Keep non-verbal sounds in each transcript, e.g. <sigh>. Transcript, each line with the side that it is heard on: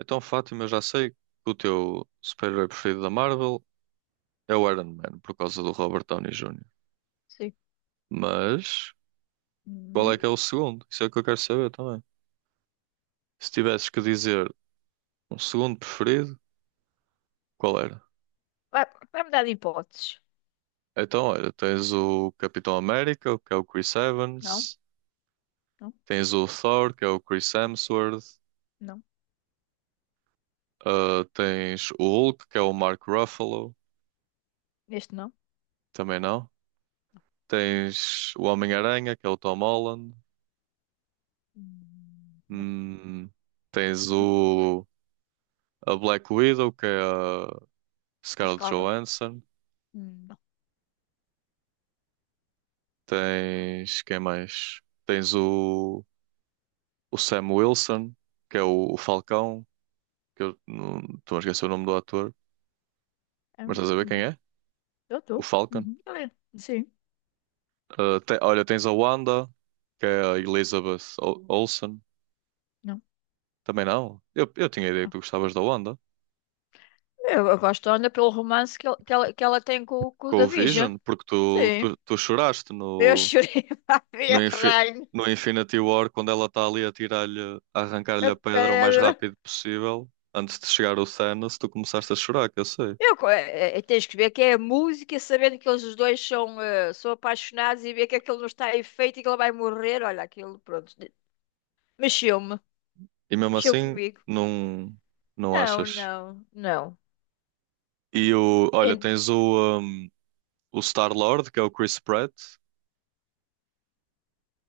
right: Então, Fátima, eu já sei que o teu super-herói preferido da Marvel é o Iron Man, por causa do Robert Downey Jr.
left: Sim.
right: Mas qual é
left: Hum.
right: que é o segundo? Isso é o que eu quero saber também. Se tivesses que dizer um segundo preferido, qual era?
left: Vai, vai-me dar de hipóteses.
right: Então, olha, tens o Capitão América, que é o Chris
left: Não,
right: Evans,
left: não,
right: tens o Thor, que é o Chris Hemsworth,
left: não.
right: ah, tens o Hulk, que é o Mark Ruffalo,
left: Este não.
right: também não. Tens o Homem-Aranha, que é o Tom Holland.
left: Não.
right: Hum. tens
left: Hum, hum.
right: o. A Black Widow, que é a
left: A
right: Scarlett
left: Scarlett.
right: Johansson.
left: Não.
right: Tens quem mais? Tens o Sam Wilson, que é o Falcão, que eu não estou a esquecer o nome do ator,
left: É,
right: mas
left: um-
right: estás a ver quem
left: hum.
right: é?
left: Eu
right: O
left: estou.
right: Falcon.
left: Uhum. Ele é. Sim.
right: Ah, olha, tens a Wanda, que é a Elizabeth Olsen.
left: Não.
right: Também não. Eu tinha a ideia que
left: Ah.
right: tu gostavas da Wanda.
left: Eu gosto ainda pelo romance que ela tem com o
right: Com o
left: Davision.
right: Vision, porque tu,
left: Sim.
right: tu, tu choraste
left: Eu chorei <laughs> a ver
right: No,
left: a
right: Infi-
left: rainha,
right: no Infinity War, quando ela está ali a tirar-lhe, a arrancar-lhe
left: a
right: a pedra o mais
left: pedra.
right: rápido possível, antes de chegar o Thanos, tu começaste a chorar, que eu sei.
left: Eu, co- é, é, é, Tens que ver que é a música, sabendo que eles os dois são, são apaixonados e ver que aquilo não está em feito e que ela vai morrer. Olha, aquilo, pronto, mexeu-me.
right: E mesmo
left: Mexeu
right: assim,
left: comigo?
right: não, não
left: Não,
right: achas?
left: não, não.
right: E olha,
left: En-
right: tens o Star-Lord, que é o Chris Pratt,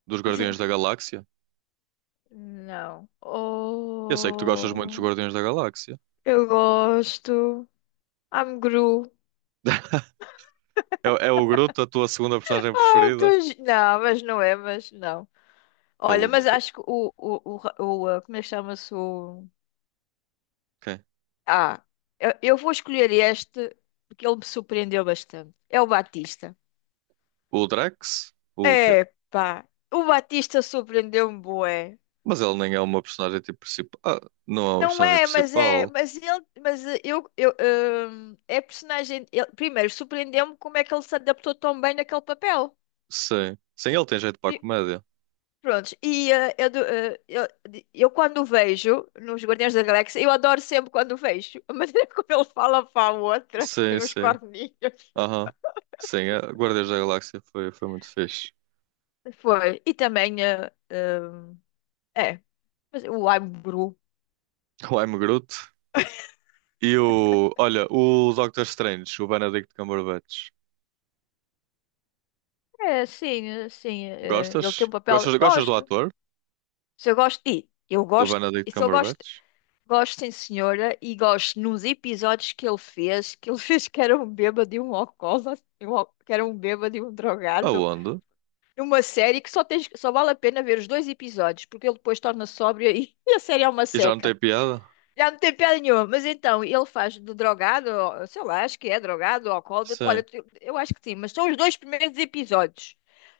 right: dos Guardiões da
left: <laughs>
right: Galáxia.
left: Não.
right: Eu sei que tu gostas muito dos
left: Oh,
right: Guardiões da Galáxia.
left: eu gosto. I'm Gru.
right: <laughs> É, o é o Groot, a tua segunda personagem preferida?
left: Não, mas não.
right: Que
left: Olha,
right: ele não
left: mas
right: tem.
left: acho que o, ra- o, ah, como é que chama-se o...
right: Quem?
left: Ah, eu vou escolher este porque ele me surpreendeu bastante. É o Batista.
right: O Drax? O quê?
left: É, pá. O Batista surpreendeu-me bué.
right: Mas ele nem é uma personagem tipo principal. Ah, não é uma
left: Não
right: personagem
left: é, mas é,
right: principal.
left: mas é personagem. Primeiro, surpreendeu-me como é que ele se adaptou tão bem naquele papel.
right: Sim. Sim, ele tem jeito para a
left: Pri-
right: comédia.
left: Prontos, e eh, eu, do- eh, eu quando o vejo nos Guardiões da Galáxia, eu adoro sempre quando o vejo. <laughs> A maneira como ele fala para a outra, que
right: Sim,
left: tem os
right: sim.
left: corninhos.
right: Aham. Sim, a Guardiões da Galáxia foi muito fixe. <laughs>
left: Foi, e também, é, mas o I'm Gru.
right: O I'm Groot. E o. Olha, o Doctor Strange, o Benedict Cumberbatch. Gostas?
left: Ele tem um papel,
right: Gostas, gostas do
left: gosto.
right: ator?
left: Se eu gosto, e eu
right: Do
left: gosto,
right: Benedict
left: e se eu gosto.
right: Cumberbatch?
left: Gosto em Senhora e gosto nos episódios que ele fez, que ele <laughs> fez que era um bêbado e um alcoólatra, e que era um bêbado e um drogado,
right: Aonde?
left: numa série que só, tens, só vale a pena ver os dois episódios, porque ele depois torna sóbrio e, <laughs> e a série é uma
right: E já não
left: seca.
right: tem piada?
left: Já não tem piada nenhuma, mas então, ele faz de drogado, sei lá, acho que é drogado ou alcoólatra,
right: Sim.
left: olha, eu acho que sim, mas são os dois primeiros episódios.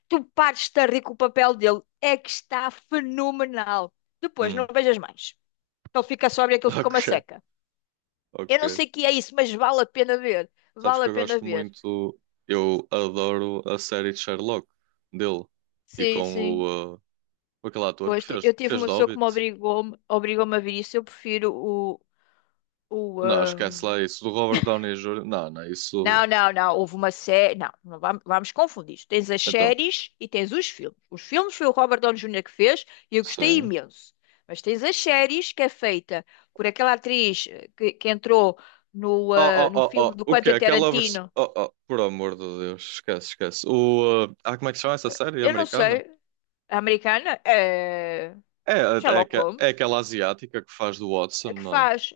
left: Tu partes-te a rir com o papel dele, é que está fenomenal. Depois não
right: Hum. <laughs>
left: vejas mais. Ele fica sóbrio, e aquilo fica uma
right: Ok,
left: seca. Eu não
right: ok.
left: sei o que é isso, mas vale a pena ver.
right: Sabes
left: Vale
right: que
left: a
right: eu
left: pena
right: gosto
left: ver.
right: muito. Eu adoro a série de Sherlock dele. E
left: Sim,
right: com
left: sim.
right: o. Aquele ator que
left: Pois,
right: fez,
left: eu
right: que
left: tive
right: fez
left: uma
right: de
left: pessoa que
right: Hobbit.
left: me obrigou-me obrigou-me a ver isso. Eu prefiro o. o
right: Não, esquece
left: ahm,
right: lá isso. Do Robert Downey Jr. Não, não, isso.
left: Não, não, não. Houve uma série. Não, vamos confundir isto. Tens as
right: Então,
left: séries e tens os filmes. Os filmes foi o Robert Downey Jr. que fez e eu gostei
right: sim.
left: imenso. Mas tens as séries que é feita por aquela atriz que entrou no,
right: Oh, oh,
left: no
right: oh, oh.
left: filme do
right: O quê?
left: Quentin
right: Aquela versão.
left: Tarantino.
right: Oh, oh, por amor de Deus, esquece, esquece. Ah, como é que se chama essa série
left: Eu não
right: americana?
left: sei. A americana? É.
right: É, é, é
left: Sherlock
right: aque- é
left: Holmes.
right: aquela asiática que faz do Watson,
left: A que
right: não é?
left: faz.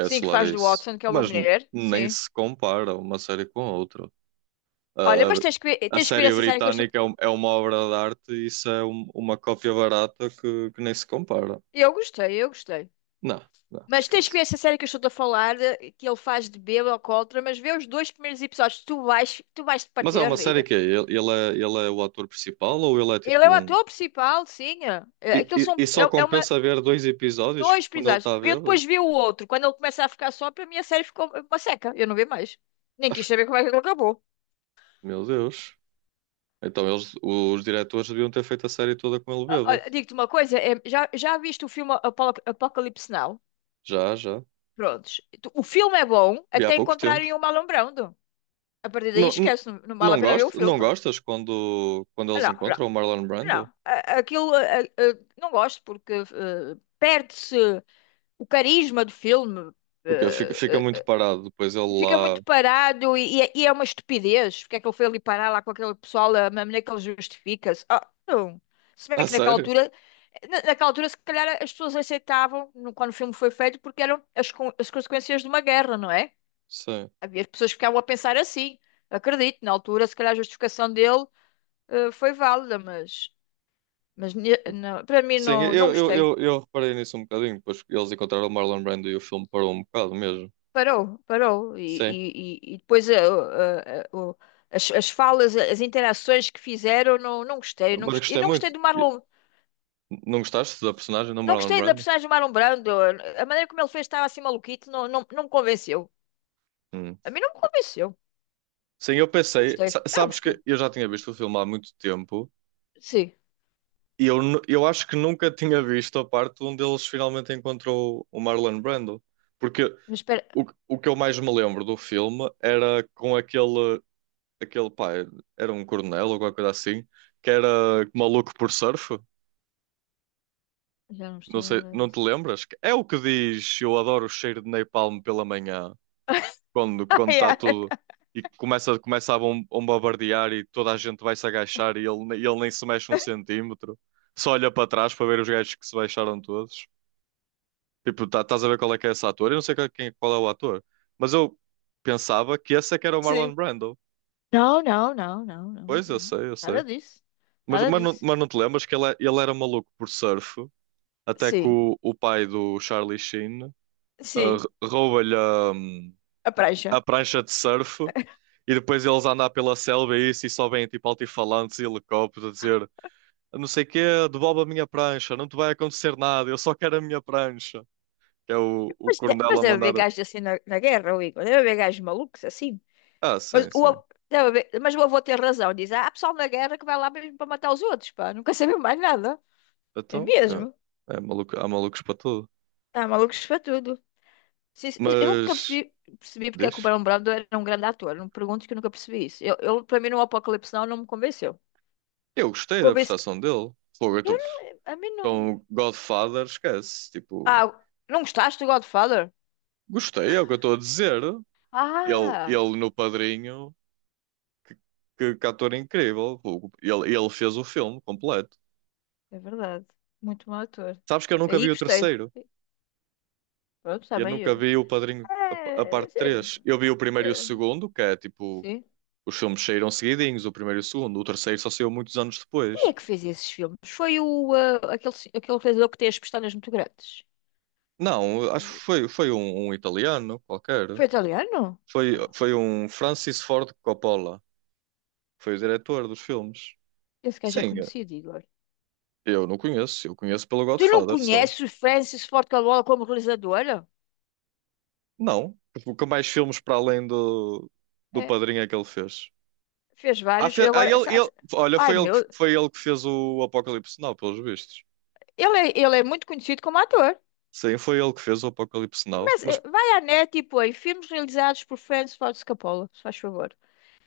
left: Sim, que
right: lá
left: faz do
right: isso.
left: Watson, que é uma
right: Mas
left: mulher.
right: nem
left: Sim.
right: se compara uma série com a outra.
left: Olha,
right: A,
left: mas
right: a- a
left: tens que ver
right: série
left: essa série que eu estou.
right: britânica é uma obra de arte, e isso é uma cópia barata que nem se compara.
left: Eu gostei.
right: Não, não,
left: Mas tens que ver
right: esquece.
left: essa série que eu estou a falar, que ele faz de bêbado alcoólatra, mas vê os dois primeiros episódios, tu vais te
right: Mas
left: partir
right: é
left: a
right: uma série
left: rir.
right: que é? Ele é o ator principal, ou ele é
left: Ele é o
right: tipo um.
left: ator principal, sim. é.
right: E,
left: Aquilo
right: e-
left: são,
right: e só
left: é, é uma,
right: compensa ver dois episódios
left: dois
right: quando ele
left: episódios.
right: está
left: Eu
right: bêbado?
left: depois vi o outro, quando ele começa a ficar só, para mim a série ficou uma seca. Eu não vi mais. Nem quis saber como é que ele acabou.
right: Meu Deus. Então eles, os diretores deviam ter feito a série toda com ele
left: Ah,
right: bêbado.
left: olha, digo-te uma coisa, já viste o filme Apocalipse Now?
right: Já, já.
left: Prontos. O filme é bom
right: Vi há
left: até
right: pouco tempo.
left: encontrarem o Marlon Brando. A partir daí
right: Não, não,
left: esquece, não, não vale a pena ver o filme.
right: não
left: Não,
right: gostas quando, eles
left: não,
right: encontram o Marlon Brando?
left: não. Aquilo, não gosto porque perde-se o carisma do filme.
right: O quê? Fica,
left: Eh,
right: fica muito
left: eh,
right: parado. Depois ele
left: Fica
right: lá.
left: muito parado e é uma estupidez. Porque é que ele foi ali parar lá com aquele pessoal, a maneira que ele justifica-se. Ah, não. Se
right: <laughs>
left: bem
right: A
left: que naquela
right: sério?
left: altura, naquela altura, se calhar as pessoas aceitavam quando o filme foi feito porque eram as, as consequências de uma guerra, não é?
right: Sim.
left: Havia pessoas que ficavam a pensar assim. Acredito, na altura, se calhar a justificação dele foi válida, mas para mim
right: Sim,
left: não, não
right: eu, eu,
left: gostei.
right: eu, eu reparei nisso um bocadinho. Depois eles encontraram o Marlon Brando e o filme parou um bocado mesmo.
left: Parou, parou. E,
right: Sim.
left: e depois eh, o- as, as falas, as interações que fizeram, não, não gostei, não
right: Mas eu
left: gostei. E
right: gostei
left: não
right: muito.
left: gostei do Marlon,
right: Não gostaste da personagem do
left: não
right: Marlon
left: gostei da
right: Brando?
left: personagem do Marlon Brando. A maneira como ele fez estava assim maluquito, não, não, não me convenceu.
right: Hum.
left: A mim não me convenceu.
right: Sim, eu
left: Não
right: pensei.
left: gostei, eu não
right: Sabes
left: gostei.
right: que eu já tinha visto o filme há muito tempo,
left: Sim,
right: e eu acho que nunca tinha visto a parte onde eles finalmente encontrou o Marlon Brando. Porque
left: mas espera,
right: o que eu mais me lembro do filme era com aquele pá, era um coronel ou qualquer coisa assim, que era maluco por surf.
left: já não
right: Não
left: estou a
right: sei,
left: lembrar
right: não te
left: disso.
right: lembras? É o que diz: eu adoro o cheiro de napalm pela manhã, quando
left: <laughs> Ah,
right: quando está
left: yeah.
right: tudo e começa a bombardear e toda a gente vai se agachar, ele nem se mexe um centímetro, só olha para trás para ver os gajos que se baixaram todos. Tipo, tá, estás a ver qual é que é esse ator? Eu não sei qual é o ator, mas eu pensava que esse é que era o Marlon
left: Sim.
right: Brando.
left: Não, não, não, não, não.
right: Pois, eu
left: não.
right: sei eu
left: Nada
right: sei
left: disso.
right: mas
left: Nada
right: mas não,
left: disso.
right: mas não te lembras que ele era maluco por surf, até que
left: Sim,
right: o pai do Charlie Sheen,
left: sim.
right: rouba-lhe a
left: A prancha.
right: a prancha de surf, e depois eles andam pela selva e isso, e só vêm tipo altifalantes e helicópteros a dizer não sei quê, devolve a minha prancha, não te vai acontecer nada, eu só quero a minha prancha. Que é o
left: Mas,
right: coronel
left: mas
right: a
left: deve
right: mandar.
left: haver gajos assim na, na guerra, o Igor. Deve haver gajos malucos assim.
right: Ah,
left: Mas
right: sim,
left: o,
right: sim.
left: deve haver- mas o avô tem razão. Diz, ah, há pessoal na guerra que vai lá mesmo para matar os outros, pá. Nunca sabemos mais nada. É
right: Então,
left: mesmo.
right: é maluco, há malucos para tudo.
left: Há malucos para tudo. Sim, sim, mas eu nunca
right: Mas,
left: percebi, percebi porque é que o
right: deixa.
left: Barão Brando era um grande ator. Não me perguntes que eu nunca percebi isso. Para mim, no Apocalipse Now não me convenceu.
right: Eu gostei da
left: Convence...
right: prestação dele. Fogo, eu
left: Eu
right: estou
left: não... A mim não...
right: com Godfather, esquece. Tipo,
left: Ah, não gostaste do Godfather?
right: gostei, é o que eu estou a dizer. Ele,
left: Ah,
right: ele no padrinho. Que, que ator incrível. Ele fez o filme completo.
left: é verdade. Muito bom ator.
right: Sabes que eu nunca
left: Aí
right: vi o
left: gostei.
right: terceiro.
left: Pronto,
right: Eu
left: também.
right: nunca vi o Padrinho, a
left: É,
right: parte
left: é,
right: três. Eu vi o primeiro e o
left: é,
right: segundo, que é tipo,
left: sim.
right: os filmes saíram seguidinhos, o primeiro e o segundo. O terceiro só saiu muitos anos
left: Quem é
right: depois.
left: que fez esses filmes? Foi o, ah, aquele, aquele realizador que tem as pestanas muito grandes.
right: Não, acho que
left: O-
right: foi um italiano qualquer.
left: Foi italiano?
right: Foi,
left: Oh,
right: foi um Francis Ford Coppola. Foi o diretor dos filmes.
left: esse gajo é
right: Sim,
left: conhecido, Igor.
right: eu não conheço. Eu conheço pelo
left: Tu não
right: Godfather só.
left: conheces o Francis Ford Coppola como realizador?
right: Não. Porque mais filmes para além do
left: É,
right: Padrinho é que ele fez?
left: fez vários. E agora,
right: Olha,
left: ai meu,
right: foi ele que fez o Apocalipse Now, pelos vistos.
left: ele é muito conhecido como ator.
right: Sim, foi ele que fez o Apocalipse Now. Mas
left: Começa, vai à net e põe filmes realizados por Francis Ford Coppola, se faz favor.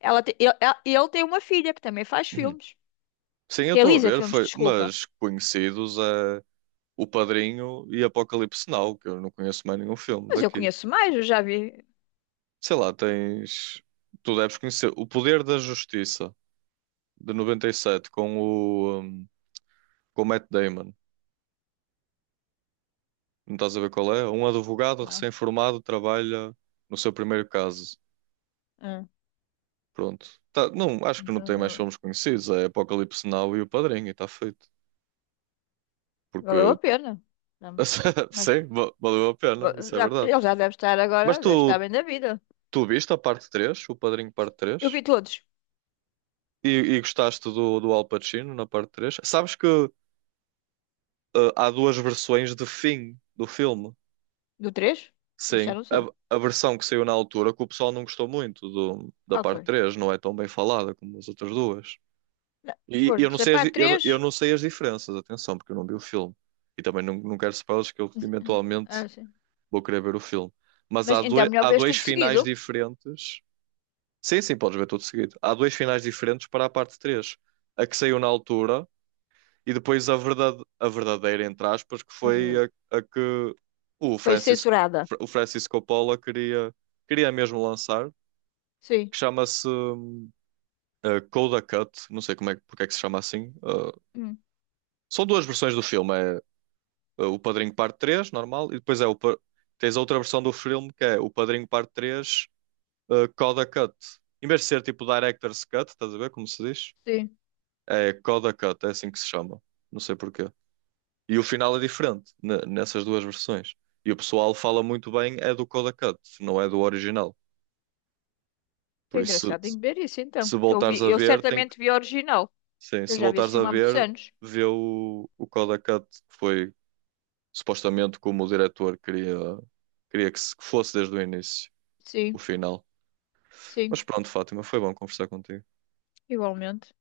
left: Ela te- eu, ela- e ele tem uma filha que também faz
right: <clears throat>
left: filmes.
right: sim, eu estou a
left: Realiza
right: ver,
left: filmes,
right: foi.
left: desculpa.
right: Mas conhecidos é O Padrinho e Apocalipse Now, que eu não conheço mais nenhum filme
left: Mas eu
right: daqui.
left: conheço mais, eu já vi.
right: Sei lá, tens. Tu deves conhecer O Poder da Justiça, de 97, com o Matt Damon. Não estás a ver qual é? Um advogado
left: Não.
right: recém-formado trabalha no seu primeiro caso.
left: é,
right: Pronto. Tá, não, acho que não
left: então,
right: tem mais
left: não-
right: filmes conhecidos. É Apocalipse Now e O Padrinho, e está feito.
left: Valeu
right: Porque,
left: a pena. Não,
right: <laughs>
left: Mas
right: sim, valeu a
left: va-
right: pena, isso é
left: já,
right: verdade.
left: ele já deve estar
right: Mas
left: agora, deve estar
right: tu,
left: bem da vida.
right: tu viste a parte três. O Padrinho parte
left: Eu
right: três?
left: vi todos.
right: E gostaste do Al Pacino na parte três? Sabes que há duas versões de fim do filme.
left: Do 3. Isso já
right: Sim,
left: não
right: a,
left: sei.
right: a versão que saiu na altura, que o pessoal não gostou muito da
left: Qual
right: parte
left: foi?
right: três, não é tão bem falada como as outras duas.
left: Não,
right: E eu
left: pronto,
right: não
left: sei
right: sei as,
left: para
right: di- eu
left: 3.
right: não sei as diferenças, atenção, porque eu não vi o filme. E também não quero spoilers, que eu eventualmente
left: Ah, sim.
right: vou querer ver o filme. Mas
left: Mas
right: há,
left: então é
right: doi-
left: melhor
right: há
left: vês
right: dois
left: tudo
right: finais
left: seguido.
right: diferentes. Sim, sim, podes ver tudo seguido. Há dois finais diferentes para a parte três. A que saiu na altura, e depois a verdadeira, entre aspas, que
left: É
right: foi
left: verdade.
right: a que o
left: Foi
right: Francis,
left: censurada.
right: o Francis Coppola queria mesmo lançar,
left: Sim.
right: que chama-se Coda Cut, não sei como é, porque é que se chama assim.
left: Hum,
right: São duas versões do filme, é o Padrinho Parte 3, normal, e depois tens a outra versão do filme, que é o Padrinho Parte 3, Coda Cut. Em vez de ser tipo Director's Cut, estás a ver como se diz?
left: sim.
right: É Coda Cut, é assim que se chama. Não sei porquê. E o final é diferente nessas duas versões. E o pessoal fala muito bem é do Coda Cut, não é do original.
left: Que
right: Por isso,
left: engraçado, tenho
right: se,
left: que ver isso então.
right: se
left: Que eu vi,
right: voltares a
left: eu
right: ver, tem que.
left: certamente vi a original.
right: Sim,
left: Eu
right: se
left: já vi esse
right: voltares a
left: filme há muitos
right: ver,
left: anos.
right: vê o Coda Cut, que foi supostamente como o diretor queria, queria que se- que fosse desde o início o
left: Sim,
right: final. Mas
left: sim,
right: pronto, Fátima, foi bom conversar contigo.
left: igualmente.